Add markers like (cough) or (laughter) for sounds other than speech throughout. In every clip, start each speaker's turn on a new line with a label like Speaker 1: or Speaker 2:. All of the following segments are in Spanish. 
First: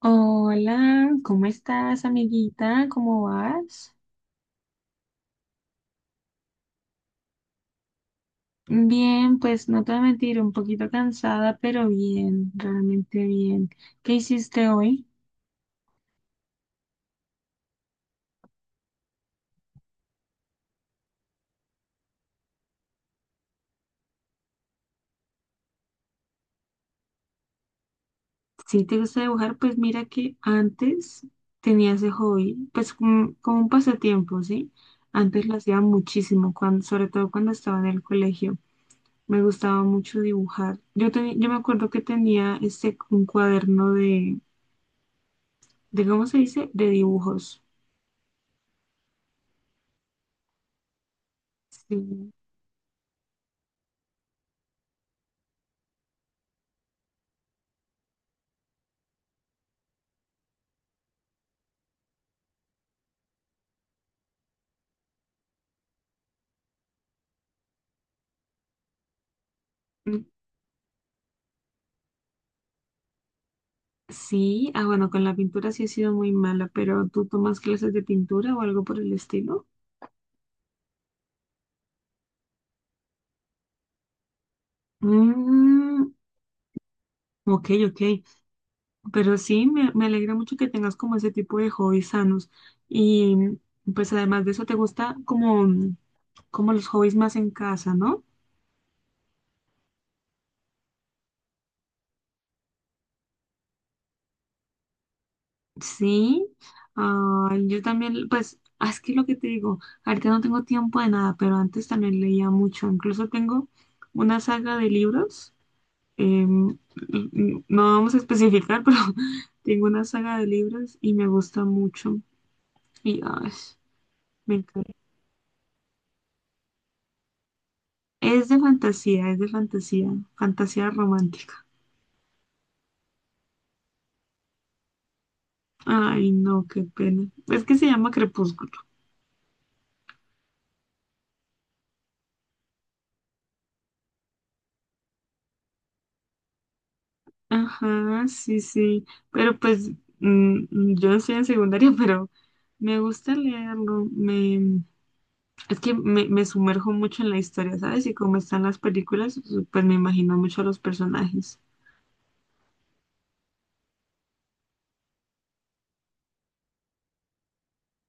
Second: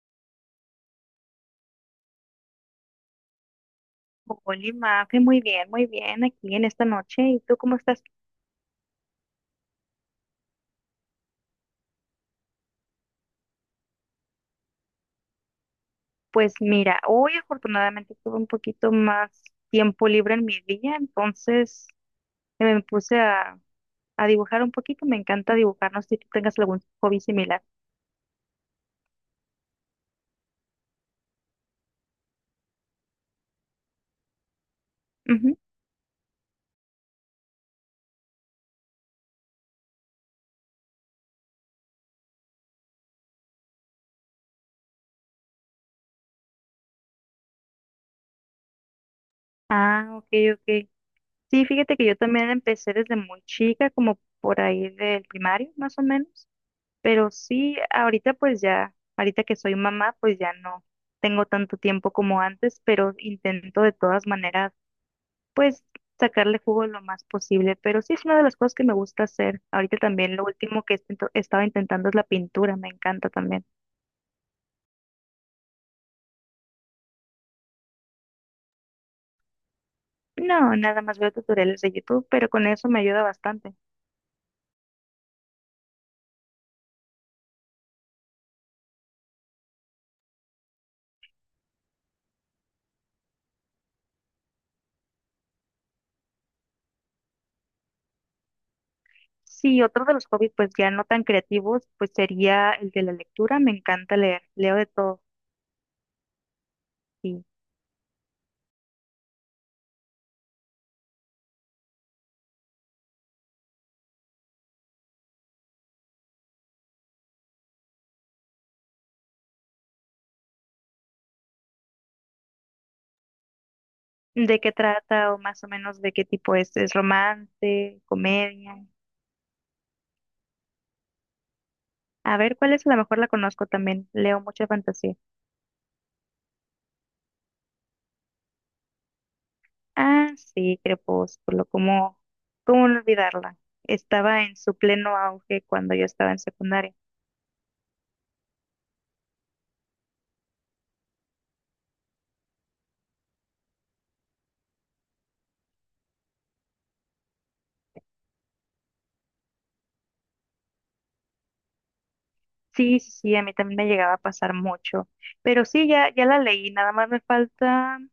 Speaker 1: Hola, ¿cómo estás, amiguita? ¿Cómo vas?
Speaker 2: Hola, Mafe, muy bien aquí en esta noche. ¿Y tú cómo estás?
Speaker 1: Bien, pues no te voy a mentir, un poquito cansada, pero bien, realmente bien. ¿Qué hiciste hoy?
Speaker 2: Pues mira, hoy afortunadamente tuve un poquito más tiempo libre en mi día, entonces me puse a dibujar un poquito. Me encanta dibujar, no sé si tú tengas algún hobby similar.
Speaker 1: Si te gusta dibujar, pues mira que antes tenía ese hobby, pues como un pasatiempo, ¿sí? Antes
Speaker 2: Ujú.
Speaker 1: lo hacía muchísimo, cuando, sobre todo cuando estaba en el colegio. Me gustaba mucho dibujar. Yo me acuerdo que tenía este, un cuaderno de, ¿cómo se dice? De dibujos.
Speaker 2: Ah, ok, ok. Sí, fíjate que yo
Speaker 1: Sí.
Speaker 2: también empecé desde muy chica, como por ahí del primario, más o menos. Pero sí, ahorita pues ya, ahorita que soy mamá, pues ya no tengo tanto tiempo como antes, pero intento de todas maneras pues sacarle jugo lo más posible. Pero sí es una de las cosas que me gusta hacer. Ahorita también lo último que estaba intentando es la pintura, me encanta también.
Speaker 1: Sí, ah, bueno, con la pintura sí he sido muy mala, pero ¿tú tomas clases de pintura o algo por el estilo?
Speaker 2: No, nada más veo tutoriales de YouTube, pero con eso me ayuda bastante.
Speaker 1: Mm, ok, ok. Pero sí, me alegra mucho que tengas como ese tipo de hobbies sanos. Y pues además de eso, te gusta como, como los hobbies más en casa, ¿no?
Speaker 2: Sí, otro de los hobbies pues ya no tan creativos, pues sería el de la lectura, me encanta leer, leo de todo.
Speaker 1: Sí.
Speaker 2: Sí.
Speaker 1: Ah, yo también, pues, ah, es que lo que te digo, ahorita no tengo tiempo de nada, pero antes también leía mucho. Incluso tengo una saga de libros. Em, no vamos a especificar, (laughs) pero tengo una saga de libros y me gusta mucho. Y ay,
Speaker 2: ¿De
Speaker 1: me
Speaker 2: qué
Speaker 1: encanta.
Speaker 2: trata o más o menos de qué tipo es? ¿Es romance,
Speaker 1: Es de
Speaker 2: comedia?
Speaker 1: fantasía, fantasía romántica.
Speaker 2: A ver, ¿cuál es? A lo mejor la conozco también, leo mucha fantasía.
Speaker 1: Ay, no, qué pena. Es que se llama Crepúsculo.
Speaker 2: Ah, sí, Crepúsculo, ¿cómo, cómo no olvidarla? Estaba en su pleno auge cuando yo estaba en secundaria.
Speaker 1: Ajá, sí, sí. Pero pues mm, mm, yo estoy en secundaria, (laughs) pero me gusta leerlo. Es que me sumerjo mucho en la historia, ¿sabes? Y como están las películas, pues me imagino mucho a los personajes.
Speaker 2: Sí, sí, sí, a mí también me llegaba a pasar mucho, pero sí, ya, ya la leí, nada más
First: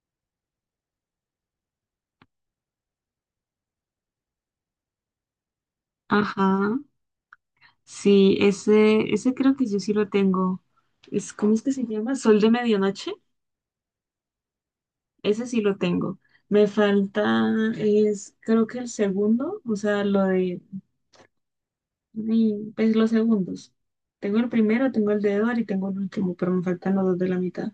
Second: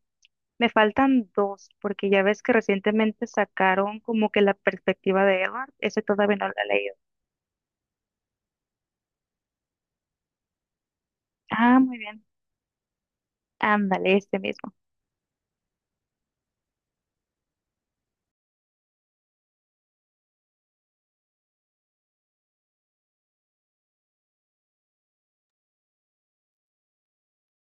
Speaker 2: me faltan dos, porque ya ves que recientemente sacaron como que la perspectiva de Edward, ese todavía no la he
Speaker 1: Ajá.
Speaker 2: leído.
Speaker 1: Sí, ese creo que yo sí lo tengo. Es, ¿cómo es que
Speaker 2: Ah,
Speaker 1: se
Speaker 2: muy
Speaker 1: llama?
Speaker 2: bien,
Speaker 1: Sol de medianoche.
Speaker 2: ándale, este mismo.
Speaker 1: Ese sí lo tengo. Me falta, es, creo que el segundo, o sea, pues los segundos. Tengo el primero, tengo el de Edward y tengo el último, pero me faltan los dos de la mitad.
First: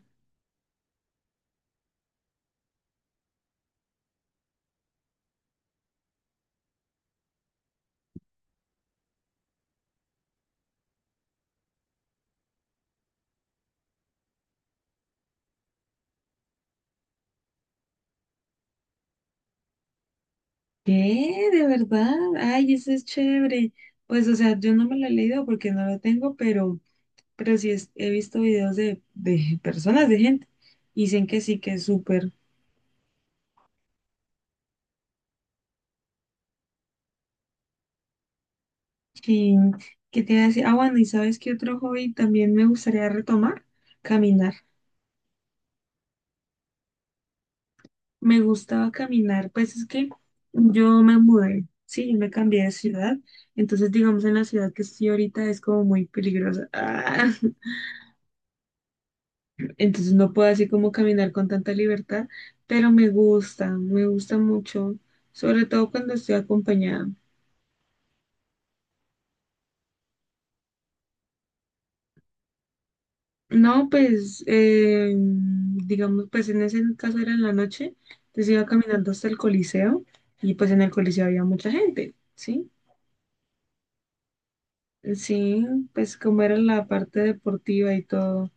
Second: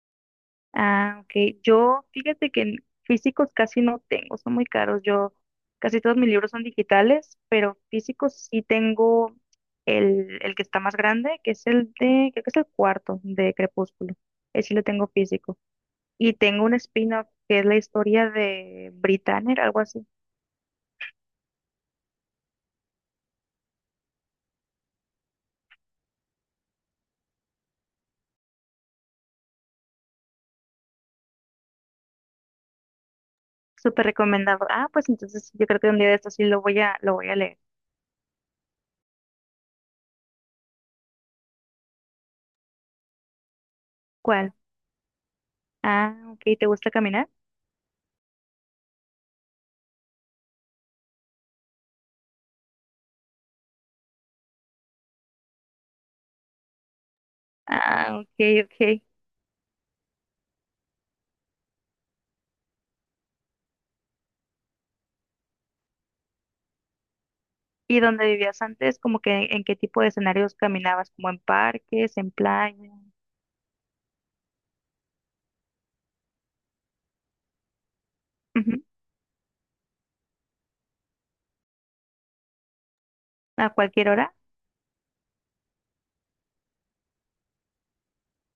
Speaker 2: Ah, ok. Yo, fíjate que en físicos casi no tengo, son muy caros. Yo, casi todos mis libros son digitales, pero físicos sí tengo el que está más grande, que es el de, creo que es el cuarto de Crepúsculo. Ese sí lo tengo físico. Y tengo un spin-off que es la historia de Britannia, algo así.
Speaker 1: ¿Qué? ¿De verdad? Ay, ese es chévere. Pues, o sea, yo no me lo he leído porque no lo tengo, pero sí he visto videos de personas, de gente. Y dicen que sí, que es súper.
Speaker 2: Súper recomendado. Ah, pues entonces yo creo que un día de estos sí lo voy lo voy a leer.
Speaker 1: Sí, ¿qué te iba a decir? Ah, bueno, ¿y sabes qué otro hobby también me gustaría retomar? Caminar.
Speaker 2: ¿Cuál? Ah, ok. ¿Te gusta caminar?
Speaker 1: Me gustaba caminar, pues es que yo me mudé, sí, yo me cambié de ciudad, entonces digamos en la ciudad que estoy ahorita es como muy peligrosa. Ah, (laughs)
Speaker 2: Ah, ok, ok.
Speaker 1: entonces no puedo así como caminar con tanta libertad, pero me gusta mucho, sobre todo cuando estoy acompañada.
Speaker 2: ¿Y dónde vivías antes, como que en qué tipo de escenarios caminabas? ¿Como en parques, en playa?
Speaker 1: No, pues, digamos, pues en ese caso era en la noche, entonces iba
Speaker 2: Ujú.
Speaker 1: caminando hasta el Coliseo y pues en el Coliseo había mucha gente, ¿sí?
Speaker 2: ¿A cualquier hora?
Speaker 1: Sí, pues como era la parte deportiva y todo.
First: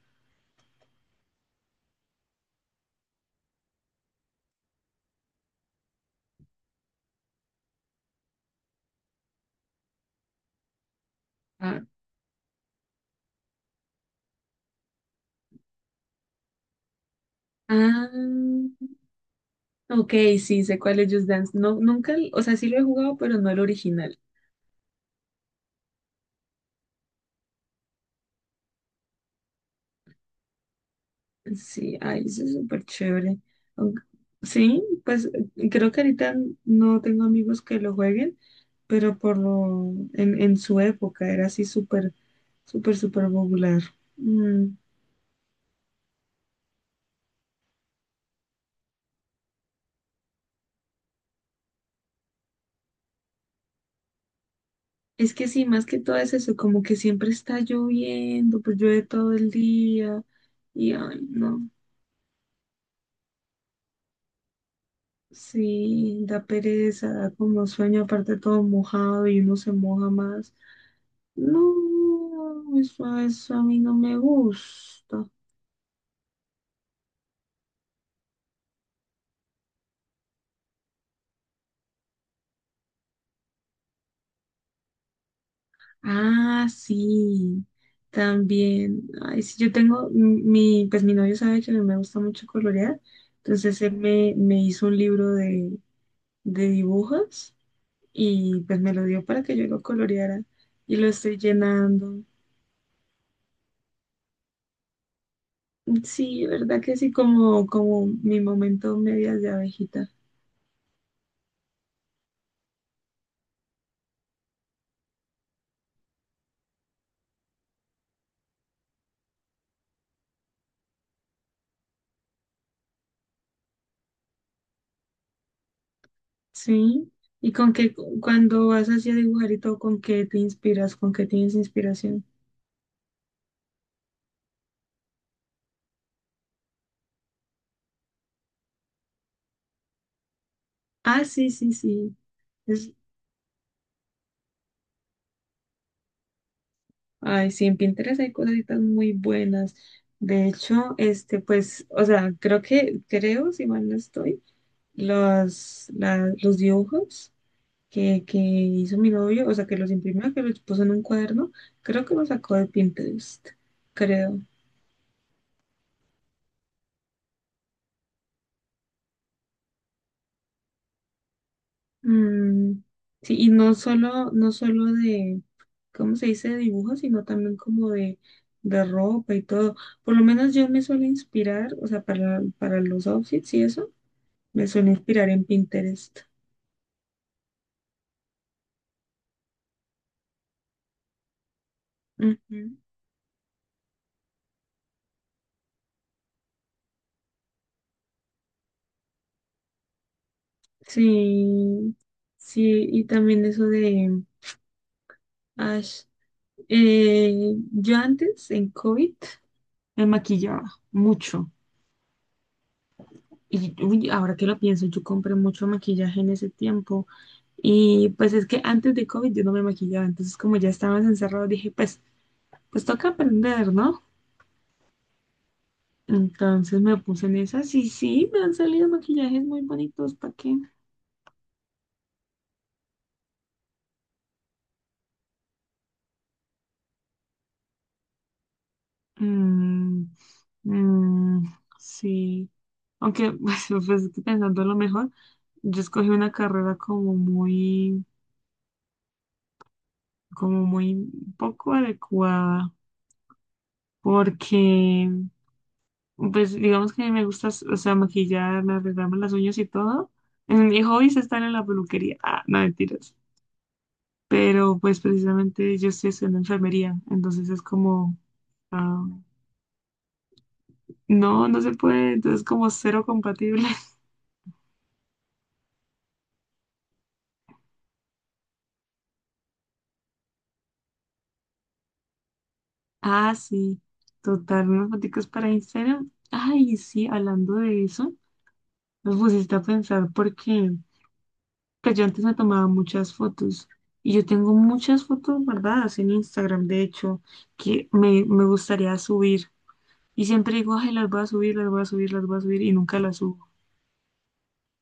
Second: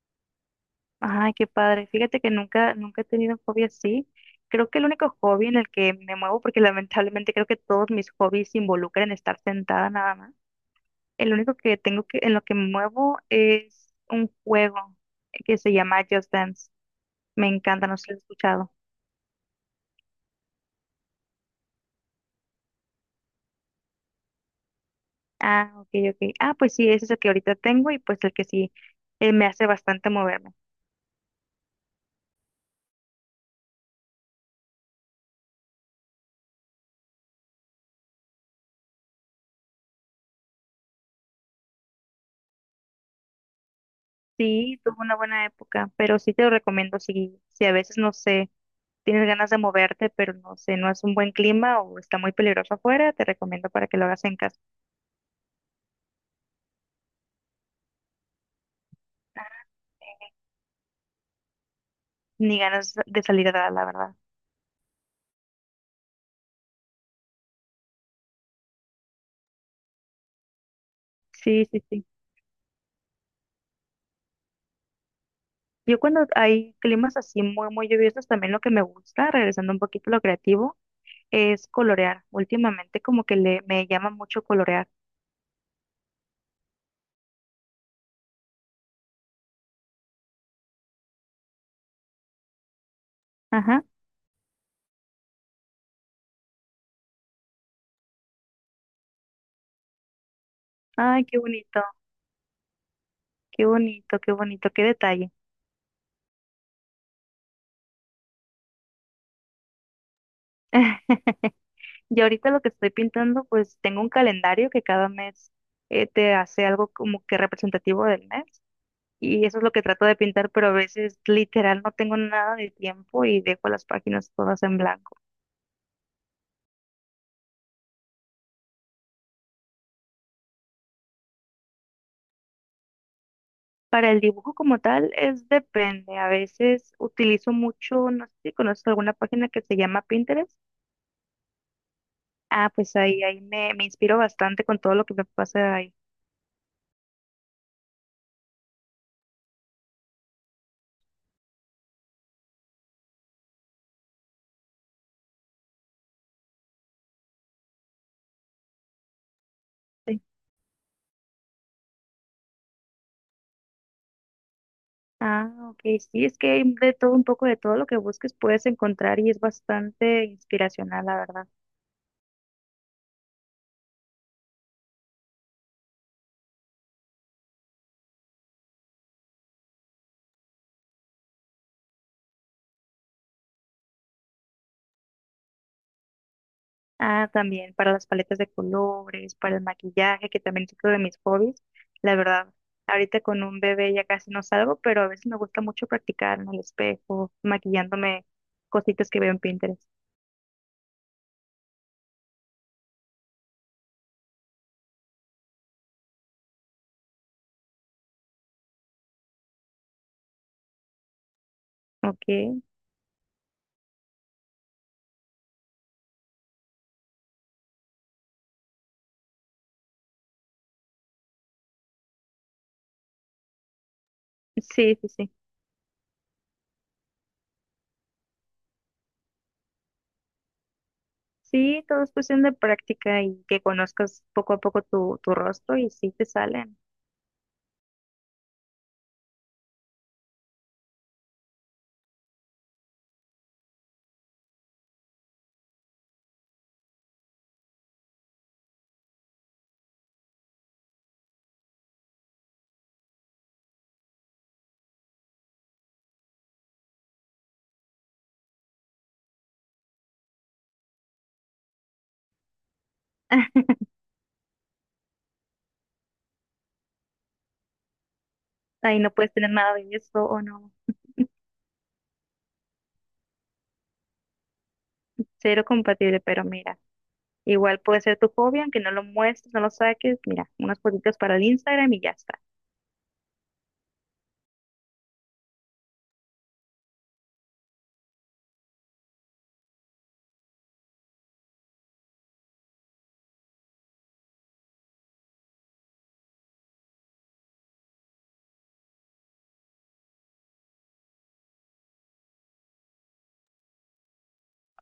Speaker 2: Ay, qué padre. Fíjate que nunca, nunca he tenido un hobby así. Creo que el único hobby en el que me muevo, porque (laughs) lamentablemente creo que todos mis hobbies involucran estar sentada nada más. El único que
Speaker 1: Ah,
Speaker 2: tengo que, en lo que me muevo es un juego que se llama Just Dance. Me encanta, no sé
Speaker 1: ah,
Speaker 2: si lo he escuchado.
Speaker 1: ok, sí, sé cuál es Just Dance. No, nunca, o sea, sí lo he jugado, pero no el original.
Speaker 2: Ah, ok, ok. Ah, pues sí, ese es el que ahorita tengo y pues el que sí me hace bastante moverme.
Speaker 1: Sí, ay, eso es súper chévere. Aunque- Sí, pues creo que ahorita no tengo amigos que lo jueguen, pero en su época era así súper, súper popular. Mm,
Speaker 2: Sí, tuvo una buena época, pero sí te lo recomiendo si, si a veces, no sé, tienes ganas de moverte, pero no sé, no es un buen clima o está muy peligroso afuera, te recomiendo para que lo hagas en casa.
Speaker 1: es que sí, más que todo es eso, como que siempre está lloviendo, pues llueve todo el día y ay, no,
Speaker 2: Ni ganas de salir a dar, la verdad.
Speaker 1: sí, da pereza, da como sueño, aparte todo mojado y uno se moja más. No,
Speaker 2: Sí, sí, sí.
Speaker 1: eso a mí no me gusta.
Speaker 2: Yo cuando hay climas así muy, muy lluviosos, también lo que me gusta, regresando un poquito a lo creativo, es colorear. Últimamente como que le, me llama mucho colorear.
Speaker 1: Ah, sí, también. Ay, sí, yo tengo, pues mi novio sabe que a mí me gusta mucho colorear, entonces
Speaker 2: Ajá.
Speaker 1: me hizo un libro de dibujos y pues me lo dio para que yo lo coloreara y lo
Speaker 2: Ay, qué
Speaker 1: estoy
Speaker 2: bonito,
Speaker 1: llenando.
Speaker 2: qué bonito, qué bonito, qué detalle.
Speaker 1: Sí, verdad que sí, como, como mi momento medias de abejita.
Speaker 2: (laughs) Y ahorita lo que estoy pintando, pues tengo un calendario que cada mes te hace algo como que representativo del mes. Y eso es lo que trato de pintar, pero a veces literal no tengo nada de tiempo y dejo las páginas todas en blanco.
Speaker 1: Sí, y con qué, cuando vas así a dibujar y todo, ¿con qué te inspiras? ¿Con qué tienes inspiración?
Speaker 2: Para el dibujo como tal, es depende. A veces utilizo mucho, no sé si conoces alguna página que se llama Pinterest.
Speaker 1: Ah, sí, sí, sí.
Speaker 2: Ah, pues ahí, ahí me, me inspiro bastante con todo lo que me pasa ahí.
Speaker 1: Ay, sí, en Pinterest hay cositas muy buenas. De hecho, este, pues, o sea, creo, si mal no estoy, los dibujos que hizo mi novio, o sea, que los imprimió, que los puso en un cuaderno, creo que los sacó de Pinterest, creo.
Speaker 2: Ah, ok, sí, es que hay de todo un poco de todo lo que busques puedes encontrar y es bastante inspiracional, la verdad.
Speaker 1: Mm, sí, y no solo de, ¿cómo se dice? De dibujos, sino también como de ropa y todo. Por lo menos yo me suelo inspirar, o sea, para los outfits y eso. Me suelo inspirar en Pinterest.
Speaker 2: Ah, también para las paletas de colores, para el maquillaje, que también es otro de mis hobbies. La verdad,
Speaker 1: Ujú.
Speaker 2: ahorita con un bebé ya casi no salgo, pero a veces me gusta mucho practicar en el espejo, maquillándome cositas que veo en Pinterest.
Speaker 1: Sí, sí, y también eso de Ash. Yo antes, en COVID, me maquillaba mucho.
Speaker 2: Ok,
Speaker 1: Y uy, ahora que lo pienso, yo compré mucho maquillaje en ese tiempo. Y pues es que antes de COVID yo no me maquillaba. Entonces, como ya estábamos encerrados, dije, pues toca aprender, ¿no?
Speaker 2: sí, sí, sí.
Speaker 1: Entonces me puse en esas y sí, me han salido maquillajes muy bonitos. ¿Para qué?
Speaker 2: Sí, todo es cuestión de práctica y que conozcas poco a poco tu rostro y sí te salen.
Speaker 1: Mm, mm, sí. Aunque, (laughs) pues, pensando lo mejor, yo escogí una carrera como muy poco adecuada, porque, pues, digamos que me gusta, o sea, maquillarme, arreglarme las uñas y todo. En mi hobby es estar en la peluquería. Ah, no, mentiras.
Speaker 2: (laughs)
Speaker 1: Pero, pues, precisamente yo estoy estudiando enfermería, entonces es como,
Speaker 2: Ahí
Speaker 1: ah,
Speaker 2: no puedes tener nada de eso o no.
Speaker 1: no, no se puede, entonces como cero compatible.
Speaker 2: Cero compatible, pero mira, igual puede ser tu hobby, aunque no lo muestres, no lo saques, mira, unas fotitos para el Instagram y ya está.
Speaker 1: Ah, sí, total, unas foticos para Instagram. Ay, sí, hablando de eso, me pusiste a pensar porque pues yo antes me tomaba muchas fotos y yo tengo muchas fotos guardadas en Instagram, de hecho, que me gustaría subir. Y siempre digo, ay, las voy a subir y nunca las subo.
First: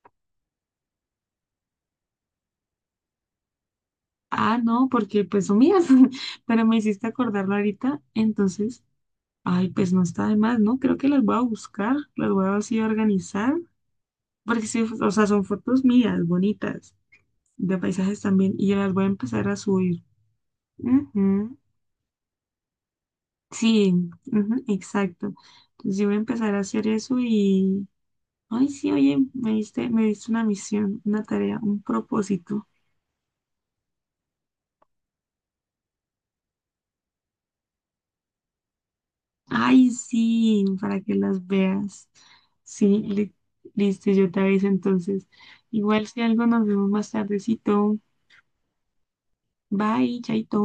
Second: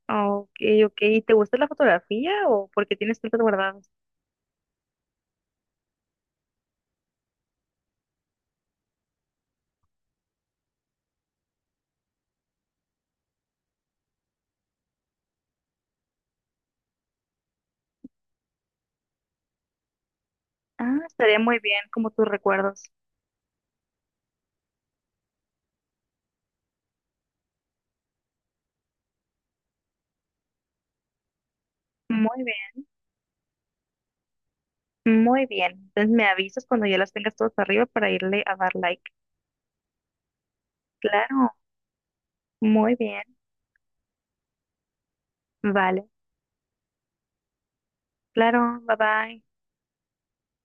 Speaker 2: Ok, ok, ¿y te gusta la fotografía o por qué tienes tantos guardados?
Speaker 1: Ah, no, porque pues son mías, (laughs) pero me hiciste acordarlo ahorita, entonces, ay, pues no está de más, ¿no? Creo que las voy a buscar, las voy a así organizar. Porque sí, o sea, son fotos mías, bonitas, de paisajes también, y yo las voy a empezar a subir.
Speaker 2: Ah, estaría muy
Speaker 1: Ujú,
Speaker 2: bien, como tus recuerdos.
Speaker 1: sí, ujú, exacto. Entonces yo voy a empezar a hacer eso y, ay, sí, oye, me diste una misión, una tarea, un
Speaker 2: Muy
Speaker 1: propósito.
Speaker 2: bien, muy bien. Entonces me avisas cuando ya las tengas todas arriba para irle a dar like.
Speaker 1: Ay, sí, para que las
Speaker 2: Claro,
Speaker 1: veas. Sí,
Speaker 2: muy bien,
Speaker 1: li- Listo, yo te aviso entonces. Igual
Speaker 2: vale.
Speaker 1: si algo nos vemos más tardecito.
Speaker 2: Claro, bye bye.
Speaker 1: Bye, chaito.